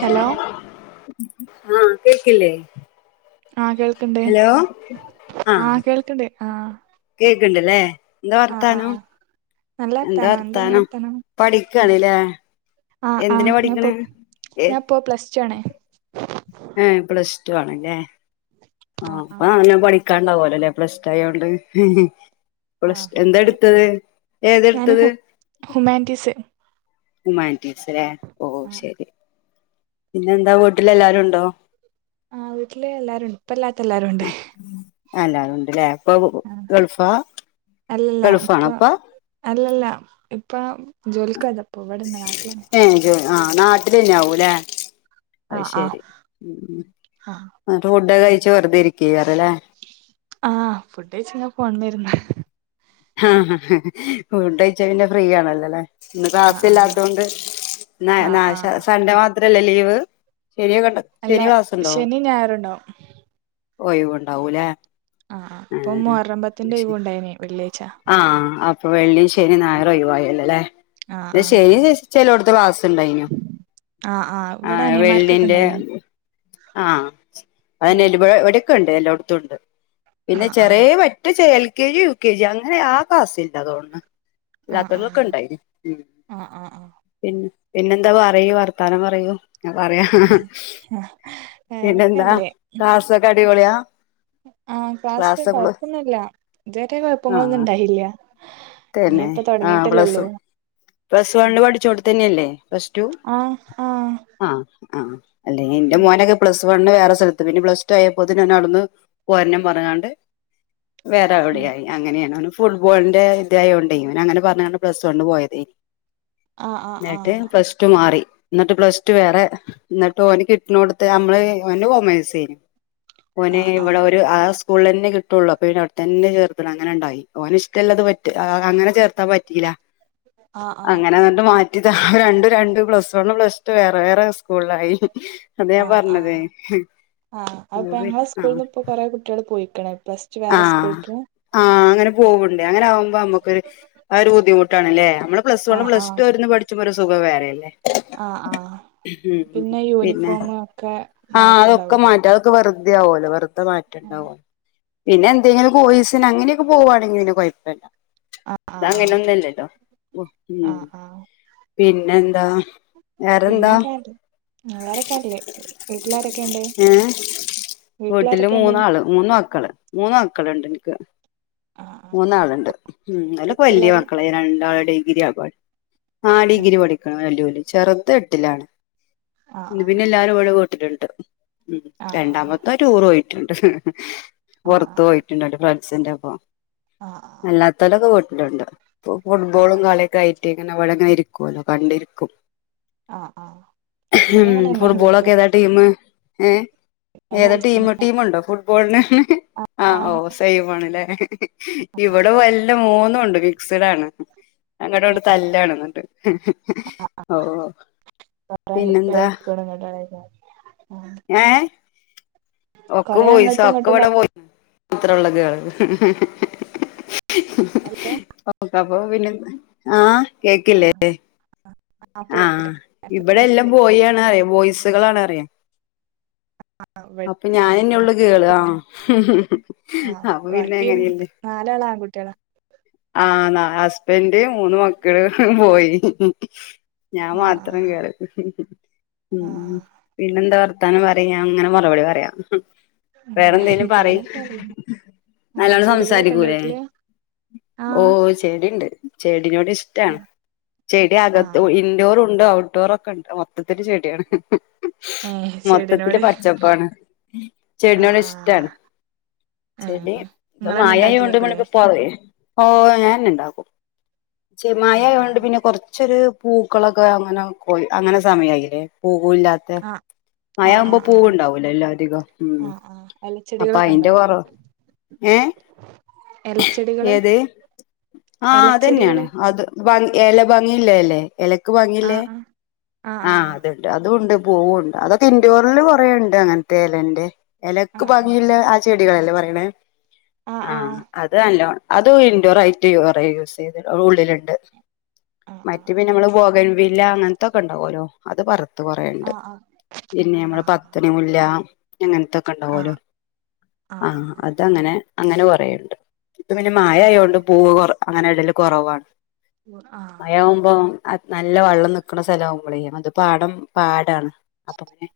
Hello ആഹ് കേക്കില്ലേ ആഹ് കേൾക്ക്ണ്ട് ഹലോ ആഹ് കേൾക്ക്ണ്ട് ആഹ് കേക്ക്ണ്ട്ല്ലേ എന്താ വർത്താനം നല്ലർത്താനം എന്തിങ്ങളെ വർത്താനം പഠിക്കാണ്ല്ലേ ആഹ് എന്തിനാ ആഹ് ഞാ ഇപ്പൊ പഠിക്കണേ ഏ ഞാൻപ്പോ പ്ലസ് ടു ആണേ ഏഹ് പ്ലസ് ടു ആണല്ലേ ആഹ് അപ്പ നല്ലം പഠിക്ക് ക്കാണ്ടാവോലല്ലേ പ്ലസ്റ്റായോണ്ട് പ്ലസ് ആഹ് ട് എന്താ നല്ല എടുത്തത് ഞാന് ഏതെടുത്തത് ഹു ഹുമാനിറ്റീസ് ഹുമാൻറ്റീസ്ലേ ഓ ആഹ് ശരി പിന്നെ എന്താ വീട്ടിലെല്ലാരുണ്ടോ ആഹ് വീട്ടില് എല്ലാരുണ്ട് ഉപ്പല്ലാത്ത എല്ലാരുണ്ട് അല്ലാരുണ്ട്ല്ലേ ഉപ്പ ഗൾഫാ അല്ലല്ല ഗൾഫാണാ ഉപ്പ ഉപ്പ ജോലിക്കോയതാ ഉപ്പിവിടന്നാ നാട്ടിലന്നെ ഏഹ് ജോ ആഹ് നാട്ടിലന്നെയാവൂല്ലേ അത് ആഹ് ശരി ഉം ആഹ് ഫുഡൊക്കെ കഴിച്ച് വെറുതിരിക്കേക്കാറല്ലേ ആഹ് ഫുഡ് കഴിച്ചിങ്ങന ഫോണുമ്മെയിരുന്ന് ആഹ് ഫുഡഴിച്ച പിന്നെ ഫ്രീ ആണല്ലോല്ലേ ഇന്ന് ആഹ് ആഹ് ക്ലാസില്ലാത്തകൊണ്ട് നാ ആഹ് നാശാ ആഹ് സൺഡേ മാത്രല്ലേ ലീവ് ശനിയെകണ്ട് അല്ല ശനിയെ ക്ലാസ്ണ്ടോ ശനിം ഞായറും ഉണ്ടാവും ഒയിവ്ണ്ടാവൂലേ ആഹ് ആഹ് ഇപ്പം മൊഹർറം പത്തിന്റെ ഒയിവൂണ്ടായിനീ ആഹ് അപ്പൊ വെള്ളിം ശനിം ഞായറൊയിവായല്ലോല്ലേ ആഹ് ഇന്ന് ആഹ് ശനി ജെസ് ചെലോടത്ത് ക്ലാസ്ണ്ടായിന്യു ആഹ് ഇവിടെ ആഹ് അനിയന്മാർക്കൊക്കെ വെള്ളിൻ്റെ ഉണ്ടായിനി ആഹ് അയന്നെ ആഹ് ലിവഴ് ഇവിടെക്കണ്ട് എല്ലോട് തുണ്ട് പിന്നെ ആഹ് ആഹ് ചെറിയേ പറ്റെ ചെ L K G U K G അങ്ങനെ ആ ക്ലാസ്സില്ലാ തോണ്ണ് ആഹ് ല്ലാത്തങ്ങളൊക്കെ ആഹ് ഇണ്ടായി ഉം ആഹ് ആഹ് പിന്ന് പിന്നെന്താ പറയൂ വർത്താനം പറയൂ ഞാ പറയാ ആഹ് ആഹ് പിന്നെന്താ വേറെക്കല്ലേ ക്ലാസ്സൊക്കെ അടിപൊളിയാ ആഹ് ക്ലാസില് ക്ലാസ്സൊക്കെ കൊഴപ്പൊന്നുല്ല ഇതുവരെ കൊഴപ്പങ്ങളൊന്നും ഇണ്ടായില്ല്യ തെന്നെ ആഹ് പ്ലസു പ്ലസ് വണ്ണ് പഠിച്ചോടത്തന്നെയല്ലേ പ്ലസ് ടു ആഹ് ആഹ് ആഹ് ആഹ് അല്ലേ എന്റ ഉം മോനൊക്കെ പ്ലസ് വണ്ണ് വേറെ സലത്ത് പിന്നെ പ്ലസ് ടു ആയപ്പോത്തിനു അവനവിടന്ന് പോരണം പറഞ്ഞ്ണ്ട് വേറെ എവിടെയായി അങ്ങനേണവന് ഫുട്ബോളിന്റെ ൻ്റായോണ്ടെ ഇവനങ്ങനെ പറഞ്ഞ്ങ്ങാണ്ട് പ്ലസ് വണ്ണ് പോയതേ ആഹ് ആഹ് ന്നട്ട് ആഹ് പ്ലസ് ടു മാറി എന്നട്ട് പ്ലസ് ടു വേറെ എന്നട്ട് ഓന് കിട്ട്ണോടത്ത് അമ്മള് ഓന് കോമേഴ്സെയ്നി ഓന് ആഹ് ഇവടെ ആഹ് ഒരു ആ സ് കൂള്ളന്നെ കിട്ടൊള്ളൂ അപ്പ പിന്നെ അവടെതന്നെ ചേർത്തണങ്ങനെണ്ടായി ഓനിഷ്ടള്ളത് പറ്റ് റ്റ് ആ അങ്ങനെ ചേർത്താൻ പറ്റീല ആഹ് ആഹ് അങ്ങനാണ്ട് മാറ്റ് റ്റിതാ രണ്ടു രണ്ട് പ്ലസ് വണ്ണ് പ്ലസ് ടു വേറെ വേറെ സ്കൂളിലായി അത ആഹ് ഞാമ്പറഞ്ഞതേ ആഹ് ആഹ് അപ്പൊ [unintelligible] ഞങ്ങളെ ആഹ് സ്റ്റു വേറെ സ്കൂൾക്കാ ആഹ് അങ്ങനെ പോവുണ്ട് അങ്ങനാവുമ്പോ അമുക്കൊരു ആ ഒരു ബുദ്ധിമുട്ടാണ്ല്ലേ അമ്മള് പ്ലസ് വണ്ണും ആഹ് പ്ലസ് ആഹ് ടു ഒര് ന്ന് പഠിച്ചുമ്പോ ഒര് സുഖം വേറെല്ലേ? ആഹ് ആഹ് ഹ് മ് മ് പിന്നെ പിന്നെ യൂണിഫോമ് ഒക്കെ ആ അതൊക്കെ മാറ്റണ്ടാവല്ലോ മാറ്റാ അതൊക്കെ വെറു അദ്യയാവല്ലോ വെറ്തെ ആഹ് മാറ്റണ്ടാവോ. പിന്നെ എന്തെങ്കിലും കോയ്സ്ന് അങ്ങനക്കെ പോവാണെങ്കിൽ പിന്നെ കൊയപ്പല്ല്യ. ആഹ് ആഹ് അതങ്ങനൊന്നുല്ലടലോ ഒ ഉം പിന്നെന്താ. വേറെന്താ പിന്നൊക്ക നല്ല വേറൊക്കല്ലേ വീട്ടിലാരെക്കേണ്ട് ഏ വീട്ടില് മൂന്നാള് മൂന്ന് മക്കള് മൂ മക്കള്ണ്ട് ഇൻക്ക് ആഹ് ആഹ് മൂന്നാളുണ്ട് മ് ഓലെക്കെ വല്യ വീട്ടിലെല്ലാരും മക്കളായിണ് രണ്ടാള് ഡിഗ്രി ആ പട് ആ ഉം ഡിഗ്രി പഠിക്ക്ണ് വല്യോന് ചെറ്ത് എട്ടിലാണ്. മ് ആഹ് പിന്നെ എല്ലാരു ഇവ്ടെ വീട്ടില്ണ്ട് മ് ആഹ് രണ്ടാമത്തൊന് ടൂറോയി. ണ്ട് ആഹ് പുറത്ത് പൊയിട്ട്ണ്ട് ഓന്റെ ഫ്രണ്സിന്റൊപ്പം. ആഹ് ആഹ് ആഹ് അല്ലാത്തരൊക്കെ വീട്ടിൽണ്ട് ആഹ് ഫുട്ബോളും ആഹ് കളിയൊക്കെ ആയിട്ട് പിന്ന ഇവടങ്ങനെ ഇരിക്കല്ലോ കണ്ടിരിക്കും. ആഹ് ആഹ് ഇവിടെ ഹം അങ്ങനെ തന്നെ ഫുട്ബോളൊക്കെ എല്ലാരും ഏതാ ടീമ് ഏ. ഞാനും ഏത അർജന്റീന ടീമ് ടീമ്ണ്ട ഫുട്ബോളിന് ഓ ആഹ് അ ഇവിടെ വല്ല മൂന്നുണ്ട് ഫിക്സഡാണ്. അങ്ങട്ഇങ്ങടു തല്ലാണ് ഓ പിന്നെന്താ [unintelligible] ആഹ് ഏ. ഒക്ക കൊറേ വോയിസ അങ്ങോട്ടും ഇങ്ങോട്ടും ഒക്കവ്ടെ കളി വോയ് [inaudible] ത്രള്ളൂ. ഹലോ [unintelligible] ക ആ കേക്കില്ലേ ആഹ് ആഹ് ആഹ് ഇപ്പൊ ആ കേൾക്കാം ഹ് ഇവിടെ എല്ലാം ബോയാണ് ന്നറിയ ബോയ്സുകളാണറിയ. ആഹ് ഇവ അപ്പൊ ഞാനെന്നൊള്ളു ഗേൾ ആ. ആഹ ബാക്കി നാലാള ആൺകുട്ടികള ആണ ഹസ്ബന്ഡ് മൂന്ന് മക്കള് പോയി ഞാൻ ആഹ് മാത്രം കേറ ആഹ് ഉം ആഹ് പിന്നെന്താ വർ താനം പറി ഞാങ്ങനെ മറുപടി പറയാ ഹ്ഹ് വേറെന്തെലും ആഹ് പറി പിന്നൊക്കെ അറിയും ആഹ് നല്ലോണം ചെടികളൊക്കെ ഉണ്ടോ സംസാരിക്കൂലേ വീട്ടില് ഓ ആഹ് ചെടിണ്ട് ചെടിനോട് ഇഷ്ട്ടാണ് ചെടി അകത്ത് ആഹ് ഇൻഡോറുണ്ട് ഔ [unintelligible] ണ്ട് മൊത്തത്തില് ചെടിയാണ് ഏഹ് മൊത്തത്തില് ചെടിനോട് പച്ചപ്പാണ് ആഹ് ചെടിനോട്‌ ഇഷ്ട്ടാണ്. ആഹ് ഏഹ് ചെടി ഇപ്പ നിങ്ങളന്നെ മഴയായൊണ്ട് ഉണ്ടാക്കലേക്കൂലേ മ്മൾക്ക് പൊ. ഓ ഞാന്ണ്ടാകും ച് ആഹ് മയായൊണ്ട് ആഹ് പിന്നെ കൊറച്ചൊര്. പൂക്കളൊക്കെ അങ്ങനെ കൊയ് അങ്ങനെ സമയായിലെ പുവുല്ലാത്തെ. ആഹ് മയാവുമ്പോ ആഹ് ആഹ് ആഹ് പൂവുണ്ടാവൂലല്ലോ അധികം ഉം ആഹ് ആഹ് അപ്പ എലച്ചെടികളൊക്കെ അയിന്റെ ഉണ്ടോ കൊറവ്. ഏ. എലച്ചെടികള് ഏത് ആ അതെന്നേണ് എലച്ചെടികള് അത് വൽ. എല ഭംഗിള്ളല്ലേ എലക്ക് ഭംഗിള്ളെ ആഹ് ആഹ് ആ ആഹ് അത് ണ്ട് അതുണ്ട്. പൂവ [unintelligible] അതക്കെ ഇൻറ്റോറിൽ കൊറേണ്ട് അങ്ങന് തേ എലന്റെ. എലക്ക് ആഹ് ഭംഗിള്ളെ ആ ചെടികളല്ലേ പറിണെ ആഹ് ആ ആഹ് അത് നല്ലാണ്. അതു ഇൻഡോറായിട്ട് യു കൊറേ യൂസൈദ് അത് ഉള്ളിൽണ്ട് ആഹ് മറ്റ്‌. ആഹ് ബോകൻവില്ല അങ്ങൻത്തൊക്കെ ഇണ്ടാവും ഓരോ അത് പ. ത്ത് കൊറേണ്ട് ആഹ് ആഹ് പിന്നെ നമ്മളെ ആഹ് പത്തണിമുല്ല. അങ്ങനത്തൊക്കെ ആഹ് ഉണ്ടാവലൊ ആഹ് ആഹ് അത് അങ്ങനെ അങ്ങനെ കൊറേണ്ട്. ഇപ്പ പിന്നെ ആഹ് മയായോണ്ട് പൂവ് കൊറ ഹ് അങ്ങനെ ഇടൽ കൊറവാണ്. ഉം ആഹ്. അത്‌ നല്ല വള്ളം നിക്ക്ണ സ്ഥലാവുമ്പളെ ഞങ്ങള്ത് പാടം പാടാണ്. അപ്പ അങ്ങനെ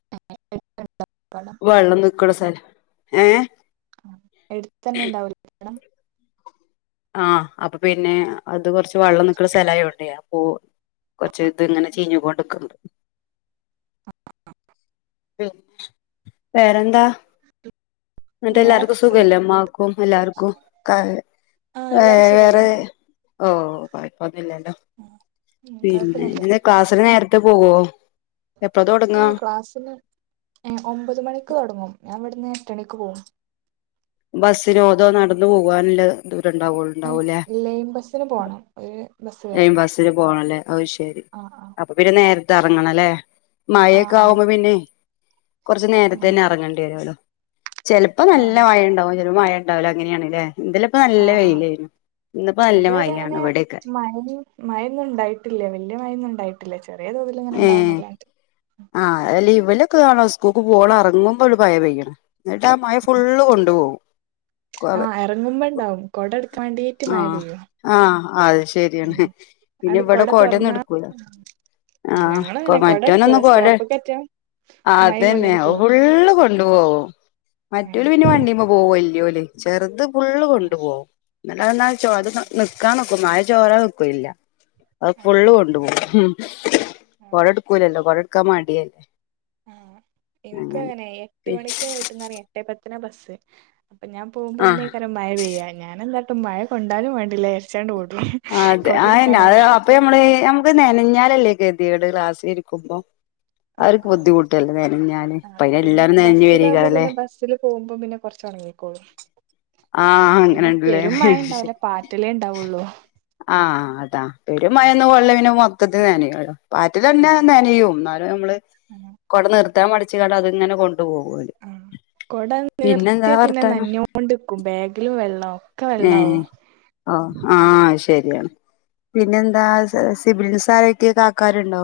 പടം വള്ളം ന്ന്ക്ക്ണ സ്ഥലാ ഏ. ആ എടുത്തന്നെ ഉണ്ടാവുലെ. [unintelligible] ആഹ അപ്പൊ പിന്നെ അത് കൊറച്ച് വെള്ളം നിക്കുന്ന സ്ഥല കൊറച്ച ഇത് ഇങ്ങനെ ചീഞ്ഞു കൊണ്ടക്കണ്ട് [unintelligible] വേറെന്താ എന്നിട്ട് എല്ലാർക്കും വേറെക്കെല്ലേ സുഖല്ലേ അമ്മാക്കും എല്ലാവർക്കും ക ആഹ് എല്ലാരും വേറെ സുഖന്നെ ഓ കുഴപ്പൊന്നില്ലല്ലോ ഉം കൊഴപ്പൊന്നുല്ല പിന്നെ ക്ലാസ്സില് നേരത്തെ പോവുവോ ആഹ ക്ലാസില് ഏ ഒമ്പത് മണിക്ക് തുടങ്ങും ഞാൻ ഇവിടുന്ന് എട്ടണിക്ക് പോവും ബസ്സിലോ അതോ നടന്ന് പോകാനുള്ള ഏഹ് ദൂരംണ്ടാവുള്ളുണ്ടാവൂല്ലേ ലൈൻ ബസ്സിന് പോണം ഒരു ബസ്സ് കേറണം ബസ്സിന് പോണല്ലേ ഓ ശെരി ആഹ് അപ്പൊ പിന്നെ നേരത്തെ എറങ്ങണം ല്ലേ ആഹ് ആഹ് ആഹ് മയക്കയാവുമ്പം പിന്നെ കൊറച്ച് ഉം നേരത്തെന്നെ എറങ്ങണ്ടി വരുവോല്ലോ ചിലപ്പോ നല്ല ആഹ് മഴ ഇണ്ടാവും ചിലപ്പോ മഴ ഉണ്ടാവില്ല അങ്ങനെയാണല്ലേ ഇന്നലെ ഇപ്പ നല്ല ആഹ് ആഹ് വെയിലായിരുന്നു ഇന്നിപ്പോ നല്ല മഴ ആണ് ഇവിടോക്കെ മഴയോന്നും ഉണ്ടായിട്ടില്ല വലിയ മഴയോന്നും ഉണ്ടായിട്ടില്ല ചെറിയ തോതിൽ ഇങ്ങനെ ഏഹ് ഉണ്ടാവുന്നല്ലാണ്ട് കാണാ സ്കൂക്ക് പോകാൻ ഇറങ്ങുമ്പോ ഒരു മഴ പെയ്യണ് എന്നിട്ട് ആ മഴ ഫുളള്കൊണ്ട്പോകും ആഹ് എറങ്ങുമ്പോ ഇണ്ടാവും കൊട എടുക്കാൻ വേണ്ടിട്ട് മഴ പെയ്യും ആഹ അത ശരിയാണ് ഉം പിന്നെ ആണ്ട് ഇവിടെ കൊട കൊടയൊന്നും തൊറന്നാ എടുക്കൂല ആഹ് ആഹ ഞങ്ങളും കൊ അങ്ങനെ കൊട മറ്റെവന് ഒന്നു എടുക്കൂല കോട് സ്റ്റോപ്പ്ക്ക് എത്തിയാ മഴയും അതന്നെ കൊണ്ടാണ്ട് പോവും ഫുള്ള് കൊണ്ടു പോവും മറ്റോല് പിന്നെ ഏഹ് വണ്ടിമെ പോകും വല്ല്യോല് ചെറുത് പുള്ള് ആഹ് കൊണ്ട് പോവും എന്നാലത് ന ആഹ് ചോത് നിക്കാൻ നോക്കും മയ ചോരാൻ നിക്കോം ഇല്ല അത് ഫുള്ള് ആഹ് കൊണ്ട് പോകും ആഹ് കൊട എടുക്കൂലല്ലോ കൊട എടുക്കാൻ മടിയല്ലേ ആഹ എനിക്കും അങ്ങനെ അങ്ങനാ എട്ട് മണിക്ക് വീട്ടിന്നിറങ്ങിയ എട്ടേ പത്തിന ബസ് അപ്പൊ ഞാൻ ആഹ് പോക്പോന്നെക്ക മഴ പെയ്യാ ഞാനെന്താട്ടും മഴ കൊണ്ടാലും വേണ്ടില്ല ഇരച്ചാണ്ട്ട്ടും ആ അതെ അതന്നെ അത് അപ്പൊ നമ്മള് നമുക്ക് നെനഞ്ഞാലല്ലേ [unintelligible] ഗതികേട് ക്ലാസി ഇരിക്കുമ്പോ ആഹ് അവർക്ക് ആഹ് ബുദ്ധിമുട്ടല്ലേ നെനഞ്ഞാല് ആഹ് ഇപ്പ എല്ലാരും നനഞ്ഞു വരിയാ [unintelligible] പോകുമ്പോം പിന്നെ കുറച്ചുണങ്ങിക്കോളും ആഹ് പിന്നെ അങ്ങനെണ്ട്ല്ലേ പെരുമഴ ഇണ്ടാവില്ല പാറ്റലേ ഉണ്ടാവുള്ളു ആഹ അതാ പെരു മയയൊന്നും കൊള്ളവിനും മൊത്തത്തിൽ നനയുല്ലോ പാറ്റാല് നനഞ്ഞ തന്നെ നനയും എന്നാലും നമ്മള് കൊട നിവർത്താൻ മടിച്ച്ങ്ങാണ്ട് അത് ഇങ്ങനെ കൊണ്ടുപോകും ഓല് കുട പിന്നെന്താ നിവർത്തിയ പിന്നെ വർത്താനം നനഞ്ഞോണ്ടിരിക്കും ബാഗിലും വെള്ളാവും ഒക്കെ വെള്ളവും ഓ ആഹ ശരി പിന്നെ എന്താ സിബിലിംഗ്സ് ആയിട്ട് കാക്കാരുണ്ടോ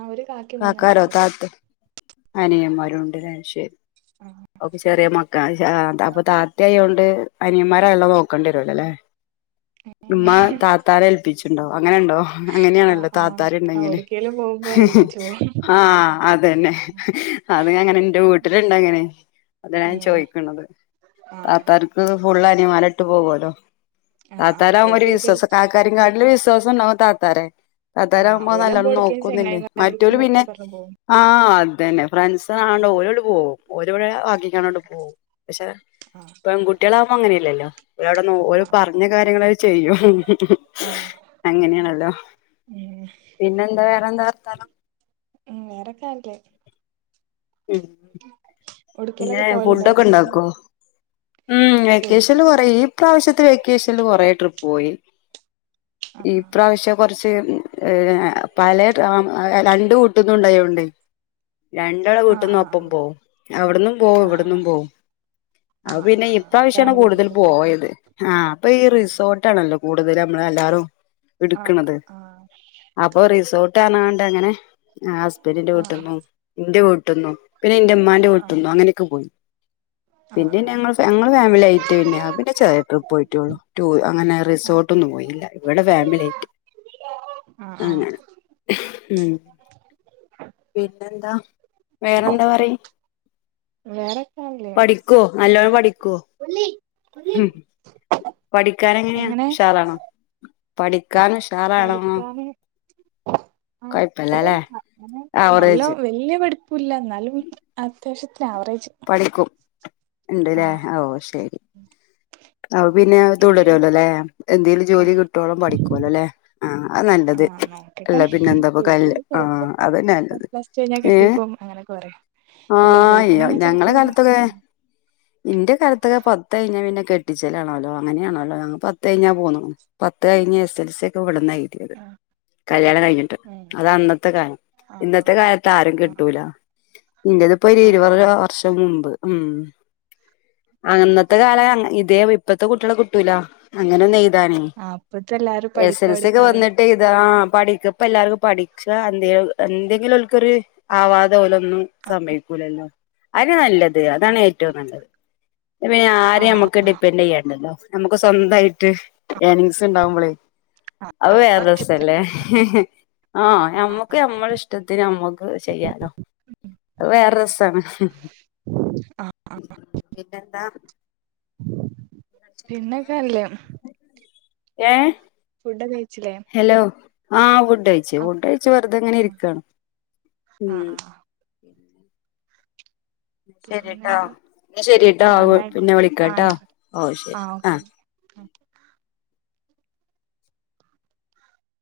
ആഹ് ഒരു കാക്കി മൂന്നനിയന്മാര് അനിയന്മാരും ഉണ്ട് ശെ ഓപ്പ ചെറിയ മക്ക അപ്പൊ ആഹ് താതയായോണ്ട് അനിയന്മാര് അയാളെ നോക്കേണ്ടി വരുല്ലല്ലേ ഉമ്മ താത്താരെ ഏൽപ്പിച്ചിണ്ടോവ അങ്ങനുണ്ടോ ആഹ് അങ്ങനെയാണല്ലോ ആഹ് താത്താരു ഉണ്ടെങ്കില് എവിടക്കേലും പോകുമ്പോ ഏൽപ്പിച്ചു പോവും ആഹ് അതന്നെ അത് അങ്ങനെ എന്റെ വീട്ടിലിണ്ട് അങ്ങനെ അതാ ഞാൻ ഏഹ് ചോയിക്കണത് ആഹ് താത്താർക്ക് ഫുൾ മാലട്ട് പോവോല്ലോ ആഹ് താത്താലയാകുമ്പം ഒരു ഓൽക്കൊടുക്കല് വിശ്വാസ കാക്കാരെ കാട്ടിലും വിസ്വസ ദിവസം ഉണ്ടാവും താത്താരെ താത്താര ആഹ് ആകുമ്പോ ഓലാവുമ്പോ നല്ലോണം എവിടക്കേലും നോക്കുന്നില്ലേ മറ്റരു പിന്നെ ചെങ്ങായിമാരെടുത്ത്ന്നൊക്കെ പറഞ്ഞ് പോവും ആഹ് അതന്നെ ഫ്രണ്ട്സാണോ ആഹ് ഓരങ്ങോട്ട് പോകവും ഓരോടെ വാക്കിക്കാണോണ്ട് പോവും പക്ഷെ ആഹ് പെൺകുട്ടികളാവുമ്പോ അങ്ങനെയല്ലല്ലോ ഓരവിടെ [unintelligible] ആഹ് പറഞ്ഞു പിന്നെ കാര്യങ്ങളൊക്കെ ചെയ്യും ആഹ് അങ്ങനെയാണല്ലോ ഉം പിന്നെന്താ വേറെ എന്താ വർത്താനം ഉം വേറെൊക്കെ [unintelligible] ഉം പിന്നേ എവിടക്കേലൊക്കെ പോവലുണ്ടോ ഫുഡൊക്കെ വെക്കേഷന് ഇണ്ടാക്കോ ഉം ഫുഡ് വെക്കേഷനിൽ കൊറെ ഈ പ്രാവശ്യത്തെ വെക്കേഷനിൽ കൊറെ ട്രിപ്പ് പോയി ഈ പ്രാവശ്യ കൊറച്ച് പലേ രണ്ടു വൂട്ടുന്നും ഉണ്ടായോണ്ടേ രണ്ടാളെ ആഹ് വീട്ടുന്നും ഒപ്പം ആഹ് പോം അവിടുന്നും പോവും ആഹ് ഇവിടുന്നും ആഹ് പോവും ഔ ആഹ് ആഹ് പിന്നെ ആഹ് ആഹ് ഇപ്രാവശ്യാണ് ഫാമിലി കൂടുതൽ ട്രിപ്പല്ലേ പോയത് ഹാ അപ്പൊ ഈ ആഹ് റിസോർട്ടാണല്ലോ കൂടുതൽ അമ്മള് എല്ലാറും ആഹ് എട്ക്ക്ണത് ആഹ് അപ്പൊ റിസൊ [unintelligible] അങ്ങനെ ഹാ ഹസ്ബൻഡിന്റെ ആഹ് വീട്ട്ന്നും ന്റെ വീട്ട്ന്നും പിന്നെ ഇന്റെ ഉമ്മാ ആഹ് ട്ട്ന്നും അങ്ങനൊക്കെ പോയി ആഹ് പിന്നെ ആഹ് ഞങ്ങൾ ഫാ ഞങ്ങള് ഫാമിലി ആയിട്ട് പിന്നെ പിന്നെ ചെറിയ ട്രിപ്പ് ആഹ് പോയിട്ടെ ഉള്ളൂ ടൂ അങ്ങനെ ആഹ് റിസോർട്ട് ഒന്നും ആഹ് പോയില്ല ഇവിടെ ഫാമിലി ആയിട്ട് ആ ആ അങ്ങനെ ഉം പിന്നെ എന്താ വേറെന്താ പറയ് വേറെക്കാണല്ലൊ പഠിക്കോ നല്ലോണം പഠിക്കോ മ്ം പഠി ക്കാനെങ്ങനെയാ എങ്ങനെ ഉഷാറാണോ പഠിക്കാന് ഇഷ് പഠിക്കാന് കൊയപ്പ ഇല്ലല്ലേ നല്ലൊ വല്യ പഠിപ്പു ഇല്ല ന്നാലും അത്യാവശ്യത്തിന് ആവറേജ് ഇണ്ട്ല്ലേ ആഹ് ഓ ശരി ഔ പിന്നെ അങ്ങനെ തുടരല്ലോ ല്ലെ എന്തേലും ജോലി ആഹ് കിട്ടോളം പഠിക്കോലല്ലെ ആ അത് നൽ നല്ലത് ആഹ് നോക്കട്ടെ അല്ലെ പിന്നെ എന്താ ഇപ്പം കല് വീട്ടില് ആ ചെലപ്പോ അതെന്നെ പ്ലസ് ടു കഴിഞ്ഞാ കെട്ടിക്കോ അങ്ങനൊക്കെ പറയും അല്ലേ ആഹ് യ്യോ വീട്ട്ന്ന് ഞങ്ങളെ കാലത്തൊക്കെ ഇന്റെ കാലത്തൊക്കെ പത്ത് കയിഞ്ഞ പിന്നെ കെട്ടിച്ചെലാണോല്ലോ അങ്ങനെയാണോല്ലേ പത്ത് കഴിഞ്ഞാ പോന്നണം പത്ത് കയിഞ്ഞ് എസ് എൽ സി ഒക്കെ വി ന്നാഎയിതിയത് ആഹ് കല്യാണം കയിഞ്ഞിട്ട് ഉം അത് അന്നത്തെ കാലം ആഹ് ഇന്നത്തെ കാലത്ത് ആരും ആഹ് ആഹ് കെട്ടൂല ഇന്റെതിപ്പൊരു ആഹ് ഇരുപത ആഹ് മുൻപ് മ്ം ആഹ് അങന്നത്തെ കാല അങ്ങനെഇ തേ ഇപ്പത്തെ കുട്ട്യാളെ കിട്ടൂലാ അങ്ങനെ ഒന്ന് എ താണെ ആഹ് ഇപ്പത്തെ എല്ലാരും എസ് പഠിക്കാ എൽ സി യൊക്കെ പഠിക്കാ പറയും വന്നിട്ട് എയ്താ ആ പഠിക്ക ഇപ്പെ എല്ലാർക്കും പഠിച്ചാ എന്തേലും എന്തെങ്കിലും ഓല്ക്കൊര് ആവാതെ ഓല് ഒന്നും സമ്മയ്ക്കൂ ലല്ലോ അയെന്നയാ നല്ലത് അതാണ് ഏറ്റും നല്ലത് പിന്നെ ആരെയും ആഹ് ഹമ്മക്ക് ആഹ് ഡിപ്പെൻഡ് ചെയ്യേണ്ടല്ലോ നമുക്കു സ്വന്തായിട്ട് സേവിങ്സ് ഇണ്ടാവുമ്പൊളേ ആഹ് അത് വേറൊ സം അല്ലേ ആവശ്യത്തിന് ഹാ ഞമ്മക്ക് ഞമ്മളെ ഇഷ്ടത്തിന് ഹമ്മക്ക് ചെയ്യാലോ അത് വേറെ രെസാണ് ആഹ് ആഹ് പിന്നെന്താ പിന്നൊക്കെല്ലേ ഏ ഫുഡൊക്കെ കഴിച്ചില്ലേ ഹലോ ആ ഫു ഫുഡെയിച്ചു. ഫുഡെയ്ച്ചു വെറുതെങ്ങനെ ആഹ് ഇരിക്കണ് ഉം ആഹ് ആഹ് ശെരിട്ടാ പിന്നെന്താ ന്നാ ശെരിട്ടോ ആഹ് എന്നാ പിന്നെ ആയിക്കോട്ടെ ആഹ് വിളിക്കട്ടാ ആയിക്കോട്ടെ ഓ ശരി ആഹ് ആ ഓക്കെ ഓക്കെ ആ